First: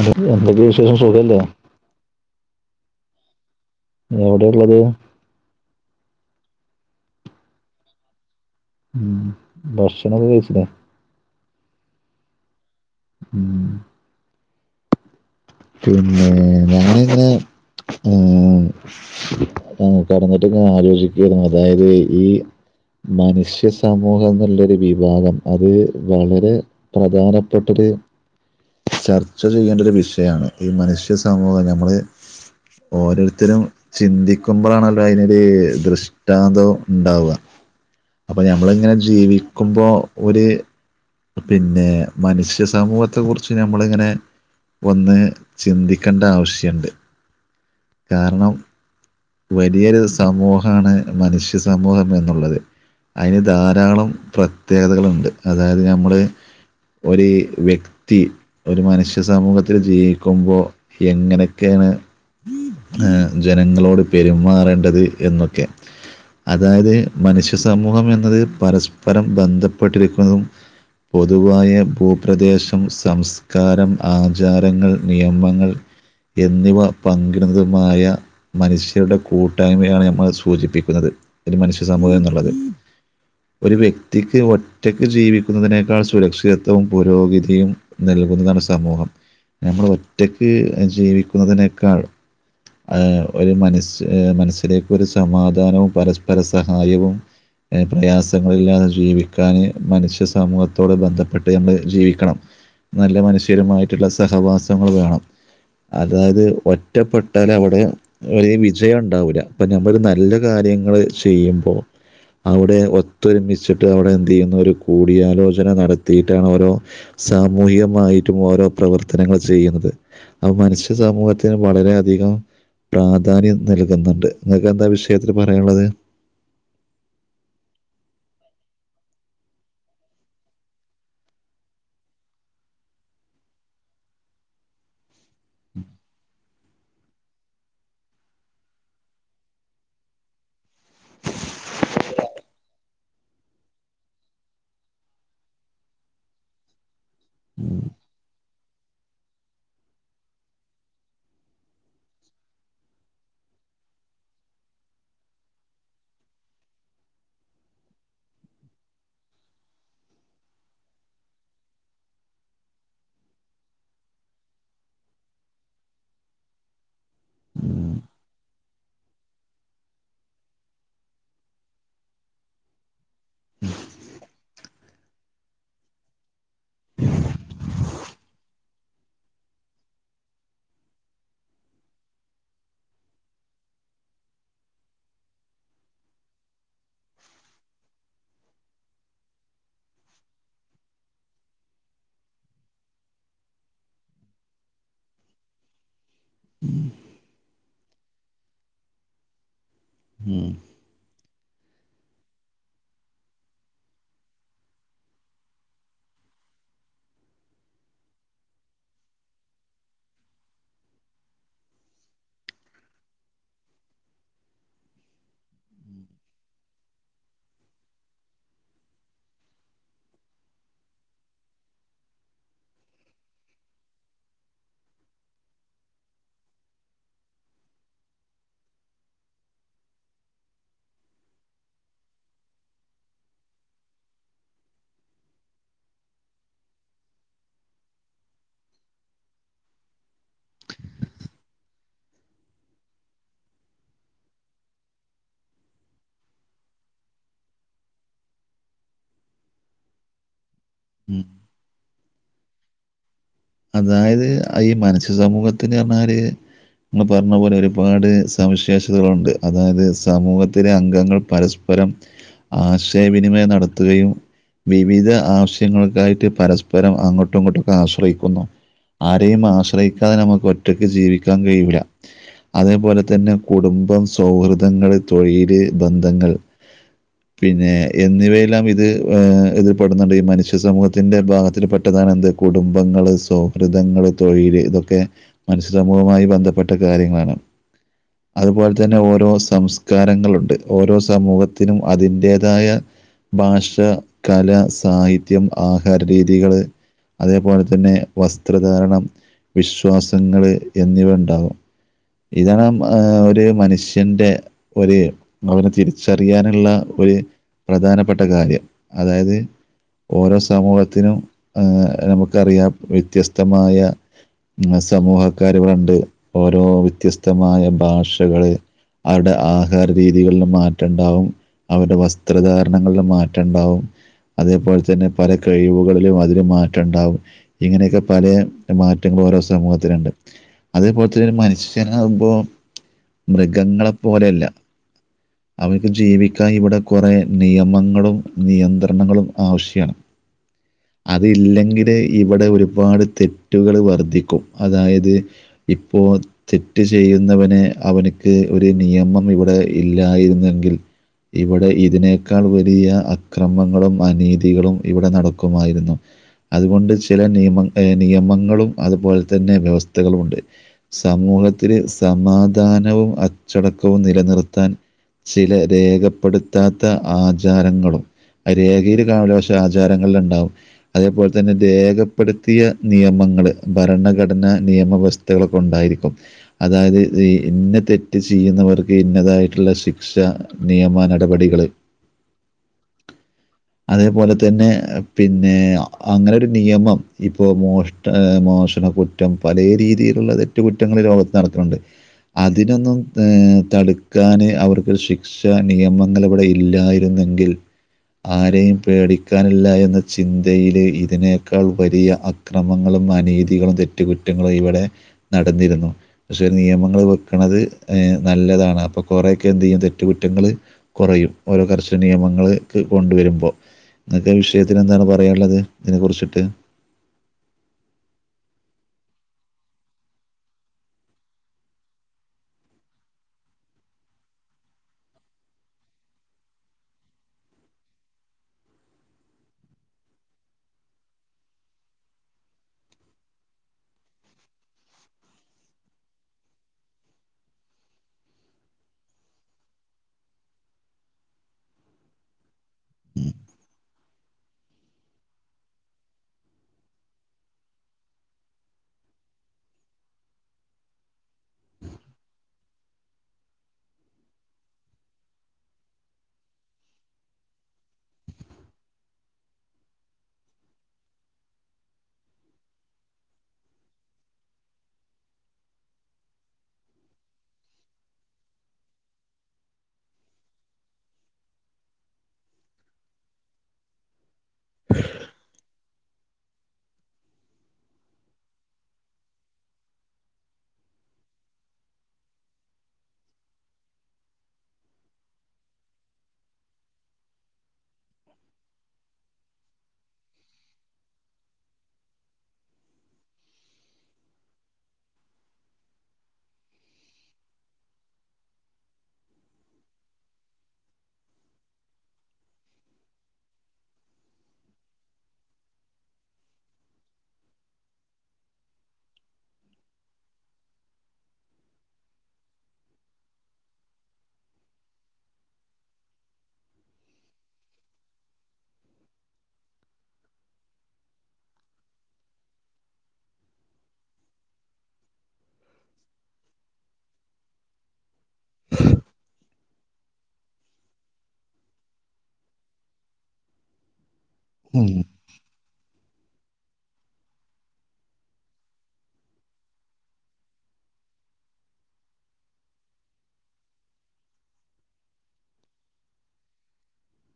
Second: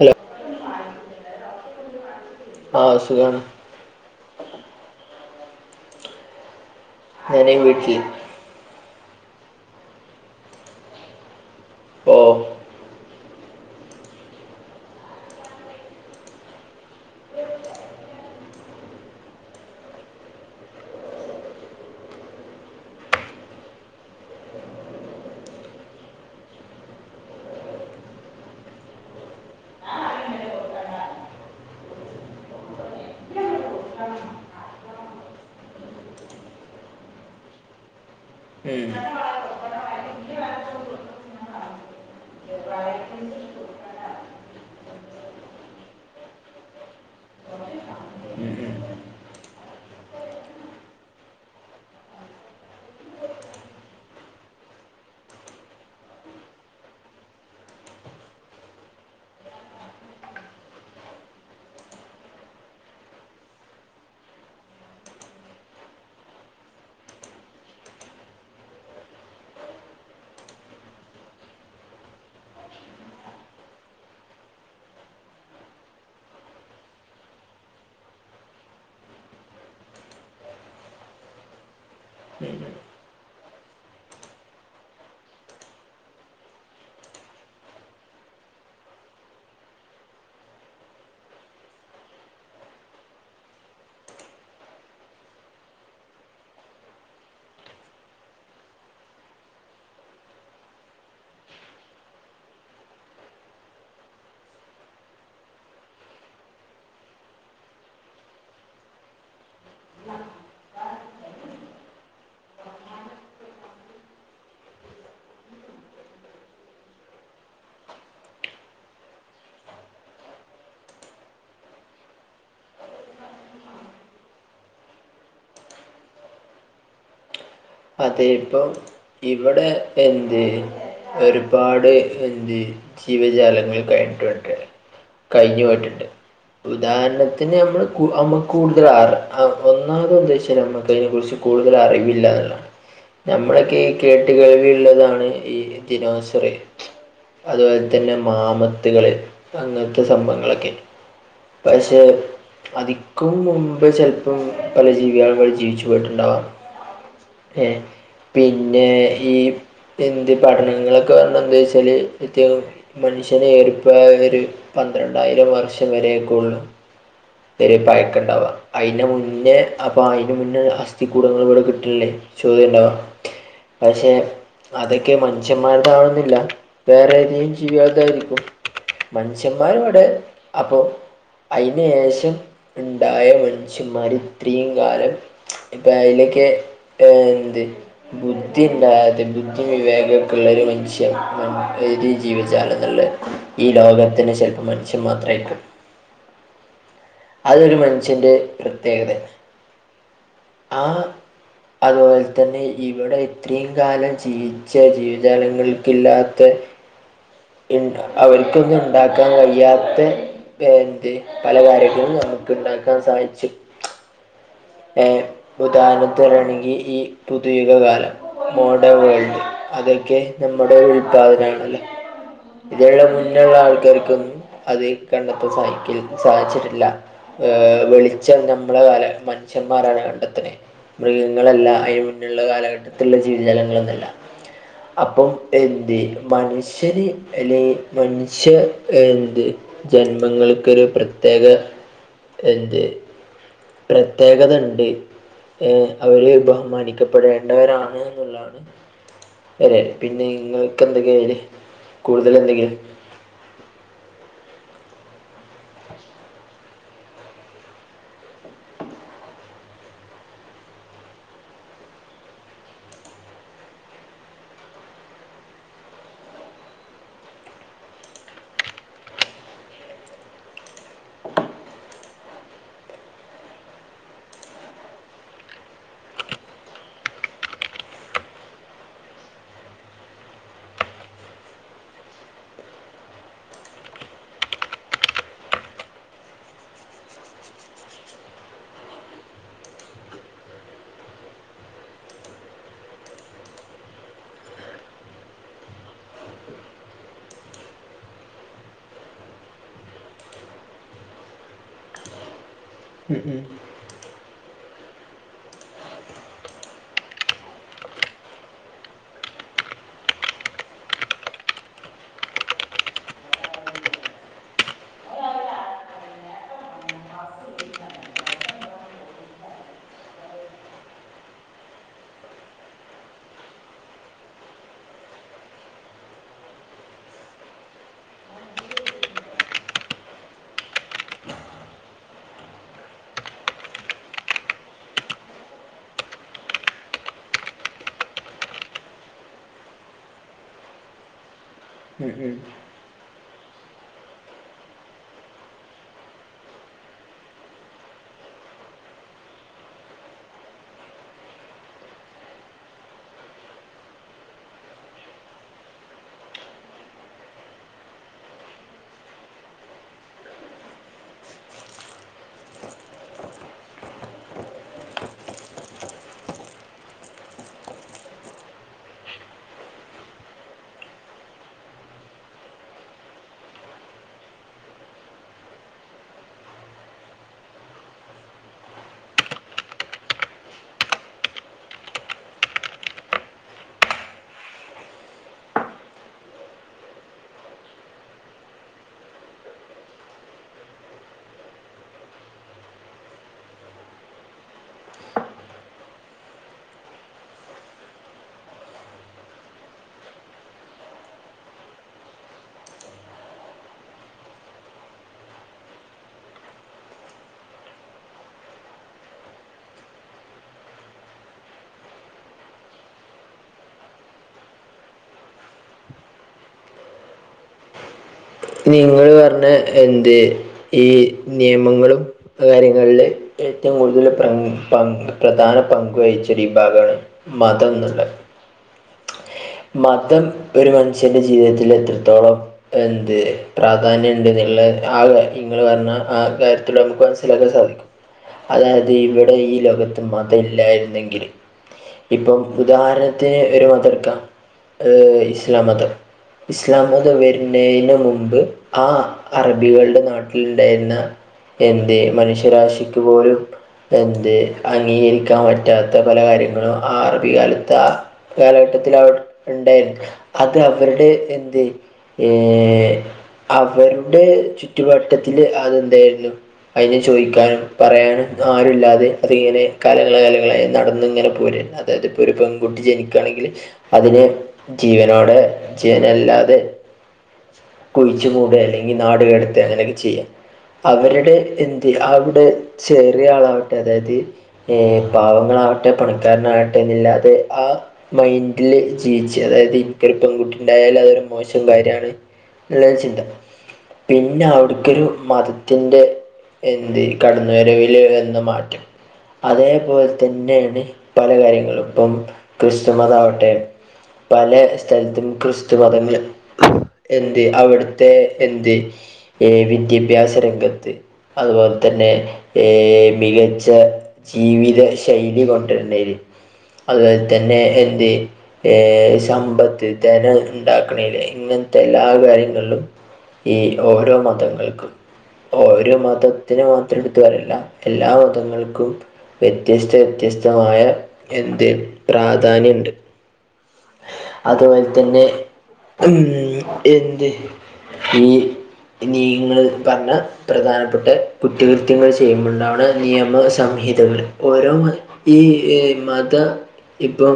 Hello എന്തൊക്കെ വിശേഷം സുഖല്ലേ? ആഹ് സുഖാണ്. എവിടെള്ളത്? ഞാന് വീട്ടിൽ ഉം. ഭക്ഷണൊക്കെ കയ്ച്ചിലേ? ഓഹ് ഉം പിന്നേ വേറെന്താ? ഏഹ് ആഹ്, കെടന്നിട്ട്ങ്ങനെ ആലോചിക്കാണ്, അതായത് ഈ മനുഷ്യ സമൂഹം എന്നുള്ളൊരാ വിഭാഗം അത് വളരെ പ്രധാനപ്പെട്ടൊര് ചർച്ച ചെയ്യേണ്ട ഒരു വിഷ് യാണ്. ഈ മനുഷ്യ സമൂഹം ഞമ്മള് ഓരോരുത്തരും ചിന്തിക്കുമ്പളാണല്ലോ അയ്നൊര് ദൃഷ്ടാന്തം ഇണ്ടാവാ അപ്പൊ ഉം ഞമ്മള്ങ്ങനെ ജീവിക്കുമ്പോ ഒര് പിന്നേ, മനുഷ്യ സമൂഹത്തെ കുറിച്ച് നമ്മള്ങ്ങനെ ഒന്ന് ചിന്തിക്കണ്ട ആവശ്യണ്ട്. ഉം ഉം വലിയൊരു സമൂഹാണ് മനുഷ്യ സമൂഹം എന്നുള്ളത്. അയ്ന് ധാരാളം പ്രത്യേകതകള്ണ്ട്. അതായത് നമ്മള് ഒര് വ്യക്തി ഒര് മനുഷ്യ സമൂഹത്തില് ജീവിക്കുമ്പൊ, എങ്ങനൊക്കേണ് ഏഹ് ജനങ്ങളോട് പെരുമാറേണ്ടത് എന്നൊക്കെ. അതായത് മനുഷ്യ സമൂഹം എന്നത് പരസ്പരം ബന്ധപ്പെട്ടിരിക്കുന്നതും പൊതുവായ ഭൂപ്രദേശം സംസ്കാരം ആചാരങ്ങൾ നിയമങ്ങൾ എന്നിവ പങ്കിടുന്നതുമായ മനുഷ്യരുടെ കൂട്ടായ്മയാണ് നമ്മൾ സൂചിപ്പിക്കുന്നത് ഒരു മനുഷ്യ സമൂഹം എന്നുള്ളത് ഒരു വ്യക്തിക്ക് ഒറ്റക്ക് ജീവിക്കുന്നതിനേക്കാൾ സുരക്ഷിതത്വവും പുരോഗതിയും നൽകുന്നതാണ് സമൂഹം നമ്മൾ ഒറ്റക്ക് ജീവിക്കുന്നതിനേക്കാൾ ആഹ് ഒരു മനസ് മനസ്സിലേക്ക് ഒരു സമാധാനവും പരസ്പര സഹായവും പ്രയാസങ്ങളില്ലാതെ ജീവിക്കാന് മനുഷ്യ സമൂഹത്തോട് ബന്ധപ്പെട്ട് ഞമ്മൾ ജീവിക്കണം നല്ല മനുഷ്യരുമായിട്ടുള്ള സഹവാസങ്ങൾ വേണം അതായത് ഒറ്റപ്പെടൽ അവിടെ ഒല വിജയം ഉണ്ടാവൂില്ല അപ്പൊ നഞമ്മ ഒരു നല്ല കാര്യങ്ങള്ൾ ചെയ്യുമ്പോൾ അവിടെ ഒത്തൊരുമിച്ചിട്ട് അവിടെ എന്ത് ചെയ്യുന്ന ഒരു കൂടിയാലോചന നടത്തിയിട്ടാണ് ഓരോ സാമൂഹികമായിട്ടും ഓരോ പ്രവർത്തനങ്ങൾ ചെയ്യുന്നത് അ മനുഷ്യ സാമൂഹ ത്തിന് വളര അധികം പ്രാധാന്യം നൽകുന്നുണ്ട് നിങ്ങൾക്ക് എന്താ വിഷയത്തിൽ പറയാനുള്ളത് അതെ ഇപ്പോം ഇവിടെ എന്തേ ഒരുപാട് എന്ത് ജീവജാലങ്ങൾ കഴിഞ്ഞിട്ടുണ്ട് കഴിഞ്ഞു പോയിട്ടുണ്ട് ഉദാഹരണത്തിന് നമ്മള്മ്മുക്ക് കൂടുതൽ ഒന്നാമതോ എന്ത വെച്ചാൽ നമ്മക്ക് അതിനെ കുറിച്ച് കൂടുതൽ അറിവില്ല എന്നല്ല നഞമ്മളൊക്കെ ഈ കേട്ട കഴിവിയുള്ളതാണ് ഈ ദിനോസറ അതുപോലെ തന്നെ മാമത്തുകൾ അങ്ങനത്തെ സംഭവങ്ങളൊക്കെ പസ അധിക്കും മുുമ്പ് ചിലപ്പം പല ജീവികളുകൾ ജീവിച്ചു പോയിട്ടുണ്ടാവാാം ഏ പിന്നെ ഈ ഹിന്ദി പഠനങ്ങളൊക്കെ പറഞ്ഞ എന്താ വെച്ചാൽ വത്യാം മനുഷ്യനെ ഏറിപ്പായ ഒരു പന്ത്രണ്ടായിരം വർഷം വരെയൊക്കെയ ഉള്ളൂ വറ പയക്ക ഉണ്ടാവാുക അതിന് മുന്നേ അപ്പൊ അതിന് മുന്നേ അസ്ഥിക്കൂടങ്ങൾ ഇവിടെ കിട്ടണില്ലേ ചോദണ്ടാവോ പക്ഷേ അതൊക്കെ മനുഷ്യന്മാർതാവുന്നില്ല വേറെ ഏതും ജീവികൽതായിരിക്കും മനുഷ്യന്മാരും അവിടെ അപ്പൊ അയിന് ഏശം ഉണ്ടായ മനഷ്യന്മാരി ഇത്രയും കാലം ഇപ്പൊ അതിലൊക്ക്െ ന്ത് ബുദ്ധി ഉണ്ട ബുദ്ധി വിവേകക്കുള്ള ഒരു മനുഷ്യൻ ജീവിച്ചാല എന്നല്ല ഈ ലോകത്തിന് ചിലപ്പം മനുഷ്യ മാത്രമായിരിക്കും അതൊരു മനുഷ്യൻന്റെ പ്രത്യേകത ഉം ആഹ് അതുപോലെ തന്നെ ഇവിടെ ഇത്രയും കാലം ജീവിച്ച ജീവജാലങ്ങൾക്കില്ലാത്ത ഉ അവർക്കൊന്നും ഉണ്ടാക്കാൻ കഴിയാത്ത എന്ത് പല കാര്യങ്ങള നമുക്ക് ഉണ്ടാക്കാൻ സാധിച്ചു ഏ ഉദഹാനത്തിരണെങ്കി ഈ പുതുയിക കാലം മോഡേൺ വേൾഡ് അതൊക്കെ നമ്മുടെ ഉൽപാദന യിട്ടല്ലേ ഇതിനുള്ള മുന്നുള്ള ആൾക്കാർക്കൊന്നും അത് കണ്ടെത്ത സഹക്ക സാധിച്ചിട്ടില്ല ഹ് വെളിച്ച നമ്മളെ കാല പുരുച്ഛന്മാരാണ് കണ്ടെത്തെ മൃഗങ്ങളല്ല അതിനന് മുന്നുള്ള കാലഘട്ടത്തിലുള്ള ജീവിജാലങ്ങളന്നല്ല അപ്പം എന്ത് മനുഷ്യര് അല്ലെ മനുഷ്യ എന്ത് ജന്മങ്ങൾക്കൊരു പ്രത്യേക എന്ത് പ്രത് പ്രത്യേകത ഉണ്ട് ഏ അവര് ബഹുമാനിക്കപ്പെടേണ്ടവരാണ് എന്നുള്ളതാണ് അതെ പിന്നെ നിങ്ങക്ക് എന്തൊക്കെയ കൂടുതൽ എന്തെങ്കിലും അതായത് ഈ മനസ്സ്യ സമൂഹത്തിനു പറഞ്ഞാല് ങ്ങൾ പറഞ്ഞ പോലെ ഒരുപാട് സവിശേഷതകളുണ്ട് അതായത് സമൂഹത്തിലെ അംഗങ്ങൾ പര പരം ആശയവിനിമയം നടത്തുകയും വിവിധ ആവശ്യങ്ങൾക്കായിട്ട് പരസ്പരം അങ്ങോട്ടും ഇങ്ങോട്ടൊക്കെ ആശ്രയിക്കും ക്കുന്നു ആരെയും ആശ്രയിക്കാതെ നമുക്ക് ഒറ്റക്ക് ജീവിക്കാൻ കഴിയൂല്ല അതേപോലെ തന്നെ കുടുംബം, സൗഹൃദങ്ങൾ, തൊഴില്, ബന്ധങ്ങൾ. [inaudible] പിന്നെ എന്നിവയെല്ലാം ഇത് ഏ ഇത് പെടുന്നുണ്ട് ഈ മനുഷ്യ സമൂഹത്തിൻ്റെ ഭാഗത്തിന് പെട്ടതാണ് എന്ത്. കുടുംബങ്ങള്. സൗഹൃദങ്ങള്, തൊഴില്, ഇതൊക്കെ മനുഷ്യ സമൂഹവുമായി ബന്ധപ്പെട്ട കാര്യങ്ങളാണ്. അത്പോൽ തന്നെ ഓരോ സംസ്കാരങ്ങളുണ്ട് ഓരോ സമൂഹത്തിനും അതിന്റേതായ. ഭാഷ കല സാഹിത്യം ആഹാര രീതികള് അതേപോലെ തന്നെ. വസ്ത്രധാരണം, വിശ്വാസങ്ങൾ, എന്നിവ ഇണ്ടാകും. ഇതാണ് ആ ഒര് മനുഷ്യന്റെ. ഒര് അവനെ തിരിച്ചറിയാനുള്ള ഒര്. പ്രധാനപ്പെട്ട കാര്യം അതായത്. ഓരോ സമൂഹത്തിനും ഏഹ് നമുക്കറിയാം വ്യത്യസ്തമായ. ആ സമൂഹക്കാരു പണ്ട് ഓരോ വ്യത്യസ്തമായ ഭാഷകള്. അരുടെ ആഹാര രീതികളിൽ മാറ്റണ്ടാവും. അവരുടെ വസ്ത്രധാരണങ്ങളിൽ മാറ്റം ഇണ്ടാവും. അതേപോലെ തന്നെ പല കഴിവുകളിലും അതിൽ മാറ്റംണ്ടാവും. ഇങ്ങനെയൊക്കെ പലെ മാറ്റങ്ങള് ഓരോ സമൂഹത്തിനുണ്ട്. അതേപോലെത്തന്നെ ഒരു മനുഷ്യനാവുമ്പോ മൃഗങ്ങളെ പോലെയല്ല. അവൻക്ക് ജീവിക്കാൻ ഇവിടെ കൊറേ നിയമങ്ങളും നിയന്ത്രണങ്ങളും ആവ്ശ്യാണ്. അതില്ലെങ്കില് ഇവിടെ ഒരു. പാട് തെറ്റുകള് വർദ്ധിക്കും അതായത് ഇപ്പോൾ. തെറ്റ് ചെയ്യുന്നവന് അവൻക്ക് ഒരു നിയമം ഇവിടെ ഇല്ലായിരുന്നെങ്കിൽ. ഇവിടെ ഇതിനേക്കാൾ വലിയ അക്രമങ്ങളും അനീതികളും ഇവിടെ നടക്കുമായിരുന്നു. അതുകൊണ്ട് ചെല നിയമം ഹ് നിയമങ്ങളും അതുപോലെ തന്നെ വ്യവസ്ഥകളും ഉണ്ട്. സമൂഹത്തില് സമാധാനവും അച്ചടക്കവും നിലനിർത്താൻ. ചില രേഖപ്പെടുത്താത്ത ആജാരങ്ങളും. ആ രേഖയിൽ കാണൂല പക്ഷെ ആജാരങ്ങളിൽ ഇണ്ടാവും അതേപോൽ തന്നെ രേഖ. പ്പെടുത്തിയ നിയമങ്ങള് ഭരണഘടനാ നിയമ വ്യവസ്ഥകളൊക്കെ ഉണ്ടായിരിക്കും. അതായത് ഹ് ഇന്ന തെറ്റ് ചെയ്യുന്നവർക്ക് ഇന്നതായിട്ടുള്ള ശിക്ഷ. നിയമനടപടികള്. അതേ പോലെ തന്നെ പിന്നെ ഹ് അങ്ങനെ ഒരു നിയമം. ഇപ്പോ മോഷ്ട ഹ് മോഷണ കുറ്റം പല രീതിയിലുള്ള തെറ്റ് കുറ്റങ്ങളും ഈ ലോകത്ത് നടക്ക്ണ് ണ്ട്. അതിനൊന്നും ഹ് തടുക്കാന് അവർക്കൊര് ശിക് ഷ, നിയമങ്ങൾ ഇവിടെ ഇല്ലായിരുന്നെങ്കിൽ. ആരെയും പേടിക്കാനില്ല എന്ന ചിന്തയില് ഇതിനേക്കാൾ. വലിയ അക്രമങ്ങളും, അനീതികളും, തെറ്റുകുറ്റങ്ങളും, ഇവിടെ നടന്നിരുന്നു. പക്ഷെ നിയമങ്ങള് വെക്ക്ണത് നല്ലതാണ് അപ്പൊ കൊറേയൊക്കെ എന്തയ്യും തെറ്റുകുറ്റങ്ങള്. കൊറയും ഓരോ കർശന നിയമങ്ങൾക്ക് കൊണ്ട് വരുമ്പോ ഇങ്ങക്ക് വി. ഇദ്ദേഹത്തിന് എന്താണ് പറയാനുള്ളത് ഇതിനെക്കുറിച്ചിട്ട്. [inaudible] നിങ്ങള് പറഞ്ഞ എന്ത് ഈ നിയമങ്ങളും. കാര്യങ്ങളില് ഏറ്റവും കൂടുതൽ പ്ര പങ് പ്രധാന പങ്ക് വഹിച്ച ഒരു വിഭാഗാണ്. മതംന്നുള്ള മതം ഒരു മനുഷ്യന്റെ ജീവിതത്തിൽ എത്രത്തോളം എന്ത് പ്രാധാന്യണ്ട്ന്നുള്ള ആ നിങ്ങള് പറഞ്ഞ ആ കാര്യത്തിൽ നമുക്ക സ്സിലാക്കാൻ സാധിക്കും അതായത് ഇവിടെ ഈ ലോകത്ത് മതം ഇല്ലായിരുന്നെങ്കില് ഇപ്പം ഉദാഹരണത്തിന് ഒരു മതട്ക്ക ഏഹ് ഇസ്ലാമതം ഇസ്ലാമതം വര്ന്നയ്ന്റെ മുമ്പ് ആ അറബികൾടെ നാട്ടിൽണ്ടായിരുന്ന എന്തേ മനുഷ്യരാശിക്ക്പോലും എന്ത് അംഗീകരിക്കാൻ പറ്റാത്ത പലകാര്യങ്ങളും ആ അറബികാലത്ത കാലഘട്ടത്തില് അവ ഉണ്ടായിര്ന്ന് അത് അവരുടെ എന്ത് ഏഹ് അവരുടെ ചുറ്റുവട്ടത്തില് അതെന്തായിരുന്നു അതിനെ ചോദിക്കാനും പറയാനും ആരുല്ലാതെ അതിങ്ങനെ കാലങ്ങളായി കാലങ്ങളായി നടന്നിങ്ങനെ പോര ആയിരുന്ന് അതായത്പ്പോരു പെൺകുട്ടി ജനിക്കാണെങ്കിൽ അതിനെ ജീവനോടെ ജീവനല്ലാതെ കുഴിച്ചുമൂടെ അല്ലെങ്കി നാടുകടത്തെ അങ്ങനെയൊക്കെ ചെയ്യ അവരുടെ എന്ത് അവ്വ്ടെ ചെറിയആളാവട്ടെ അതായത് ഏഹ് പാവങ്ങളാവട്ടെ പണക്കാരനാവട്ടെ എന്നില്ലാതെ ആ മൈൻഡില് ജീവിച്ച് അതായത് ഇക്കൊരു പെൺകുട്ട ണ്ടായാല് അതൊരു മോശംകാര്യാണ് ള്ളരുചിന്ത പിന്നെ അവ്ട്ക്കൊരു മതത്തിൻ്റെ എന്ത് കടന്നുവരവിൽ എന്ന് മാറ്റും അതേപോൽതന്നെണ് പല കാര്യങ്ങളും ഇപ്പം ക്രിസ്തുമതആവട്ടെ പലേ സ്ഥൽത്തും ക്രിസ്തു മതങ്ങൾ എന്ത് അവിടുത്തെ എന്ത് ഏഹ് വിദ്യാഭ്യാസ രംഗത്ത് അതുപോൽതന്നെ ഏ മികച്ച ജീവിത ശൈലി കൊണ്ടരുണ്ടെയിനി അതുപോലെ തന്നെ എന്ത് ഏഹ് സമ്പത്ത് ധന ഉണ്ടാക്കണേല് ഇങ്ങൻത്തെ എല്ലാ കാര്യങ്ങളിലും ഈ ഓരോ മതങ്ങൾക്കും ഓരോ മതത്തിന് മാത്രം എടുത്തുപറയല്ല എല്ലാ മതങ്ങൾക്കും വ്യത്യസ്ത വ്യത്യസ്തമായ എന്ത് പ്രാധാന്യണ്ട് അതുപോൽതന്നെ ഉം എന്ത് ഈ നീങ്ങള് പറഞ്ഞാ പ്രധാനപ്പെട്ട കുറ്റകൃത്യങ്ങൾ ചെയ്യുമ്പോണ്ടാവാണ നിയമ സംഹിതകൾ ഓരോ മ ഈമത ഇപ്പൊ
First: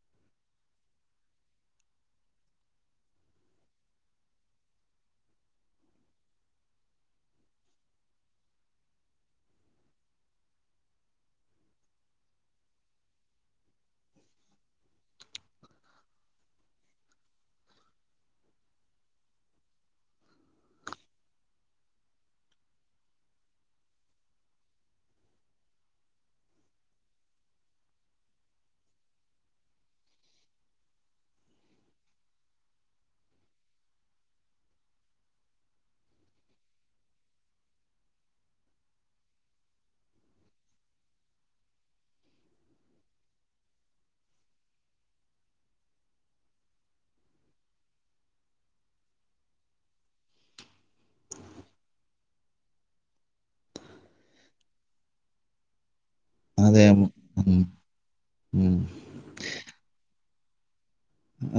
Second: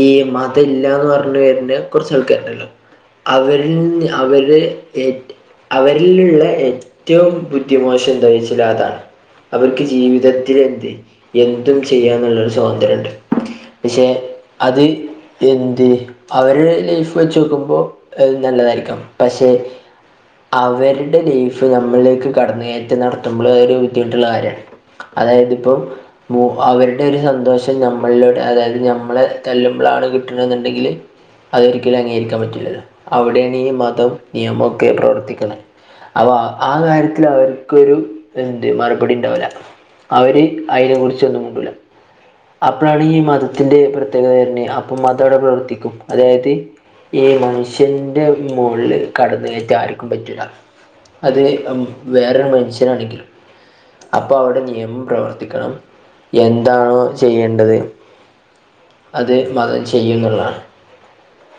ഈ മതഇല്ലാന്ന് പർഞ്‌വര്ന കൊർച്ച് ആൾക്കാര്ണ്ടല്ലോ അവരിൻ അവരെ ഏ അവരിലുള്ള എറ്റവും ബുദ്ധിമോശം എന്താവെച്ചാ അതാണ് അവർക്ക് ജീവിതത്തിലെന്ത് എന്തും ചെയ്യാന്നുള്ളൊരു സ്വാതന്ത്ര്യണ്ട് പക്ഷെ അത് എന്ത് അവരുടെ ലൈഫ് വെച്ച് നോക്കുമ്പോ അത് നല്ലതായിരിക്കാം പക്ഷെ അവരുടെ ലൈഫ് നമ്മളിലേക്ക് കടന്നുകയറ്റം നടത്തുമ്പോൾ അതൊരു ബുദ്ധിമുട്ടുള്ള കാര്യാണ് അതായത് ഇപ്പോ മു അവരുടെ ഒരു സന്തോഷം നമ്മളിലൂടെ അതായത് നമ്മളെ തല്ലുമ്പോളാണെങ്കി കിട്ടണെന്നുണ്ടെങ്കിൽ അതൊരിക്കലും അംഗീകരിക്കാൻ പറ്റില്ലല്ലോ അവിടെയാണ് ഈ മതം നിയമൊക്കെ പ്രവർത്തിക്ക്ണ് അവ ആ കാര്യത്തില് അവർക്കൊരു എന്ത് മറുപടിണ്ടാവുല അവര് അയിനെ കുറിച്ചൊന്നുമുണ്ടൂല അപ്പളാണ് ഈ മതത്തിന്റെ പ്രത്യേകത വരനെ അപ്പം മതവിടെ പ്രവർത്തിക്കും അതായത് ഈ മനുഷ്യന്റെ മോളില് കടന്ന് കയറ്റം ആർക്കും പറ്റൂല്ല അത് വേറൊരു മനുഷ്യനാണെങ്കിലും അപ്പൊ അവിടെ നിയമം പ്രവർത്തിക്കണം അതെ എന്താണോ ഉം. ചെയ്യേണ്ടത് ഉം. അത് മതം ചെയ്യും ന്നുള്ളാണ്.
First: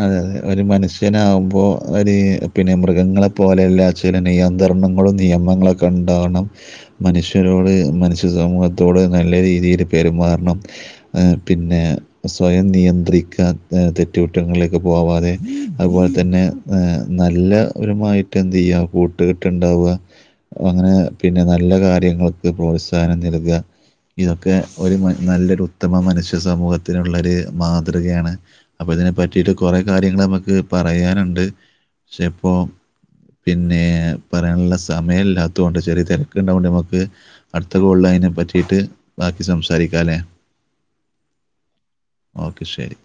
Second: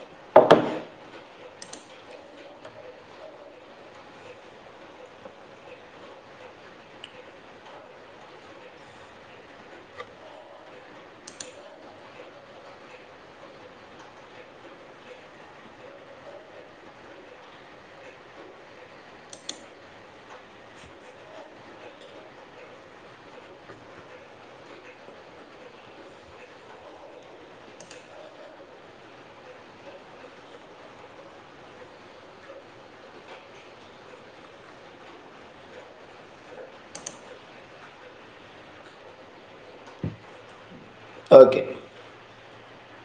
അതെ അതെ ഒരു മനുഷ്യനാകുമ്പോ ഒര് പിന്നെ മൃഗങ്ങളെ പോലെയല്ലാ ചില നിയന്തർണങ്ങളും നിയമങ്ങളൊക്കെ ണ്ടാവണം. മനുഷ്യരോട് മനുഷ്യ സമൂഹത്തോട് നല്ല രീതിയിൽ പെരുമാറണം. ഹേ പിന്നെ സ്വയം നിയന്ത്രിക്കാൻ ഏഹ് തെ റ്റ് കുറ്റങ്ങളിലേക്ക് പോവാതെ അതുപോലെ തന്നെ ഏഹ് നല്ല ഒരുമാ ട്ട് എന്ത് യ്യാ കൂട്ട് കെട്ട്ണ്ടാവ അങ്ങനെ പിന്നെ നല്ല കാര്യങ്ങൾക്ക് പ്രോത്സാഹനം നൽക. ഇതൊക്കെ ഒരു മ നല്ലൊരു ഉത്തമ മനുഷ്യ സമൂഹത്തിനുള്ളൊരു മാതൃകയാണ്. അപ്പ ഇതിനെ പറ്റിയിട്ട് കെറേ കാര്യങ്ങൾ നമുക്ക് പറയാനുണ്ട് പക്ഷെ ഇപ്പോ പിന്നെ പറയാനുള്ള സമയം ഇല്ലാത്തോണ്ട് ചെറിയ തെരക്ക്ണ്ടാവോണ്ട് ന്നമക്ക് അട്ത്ത കോൾ അയ്നെ പറ്റിട്ട് ബാക്കി സംസാരിക്കാല്ലേ? ഓക്കെ ഓക്കെ ശരി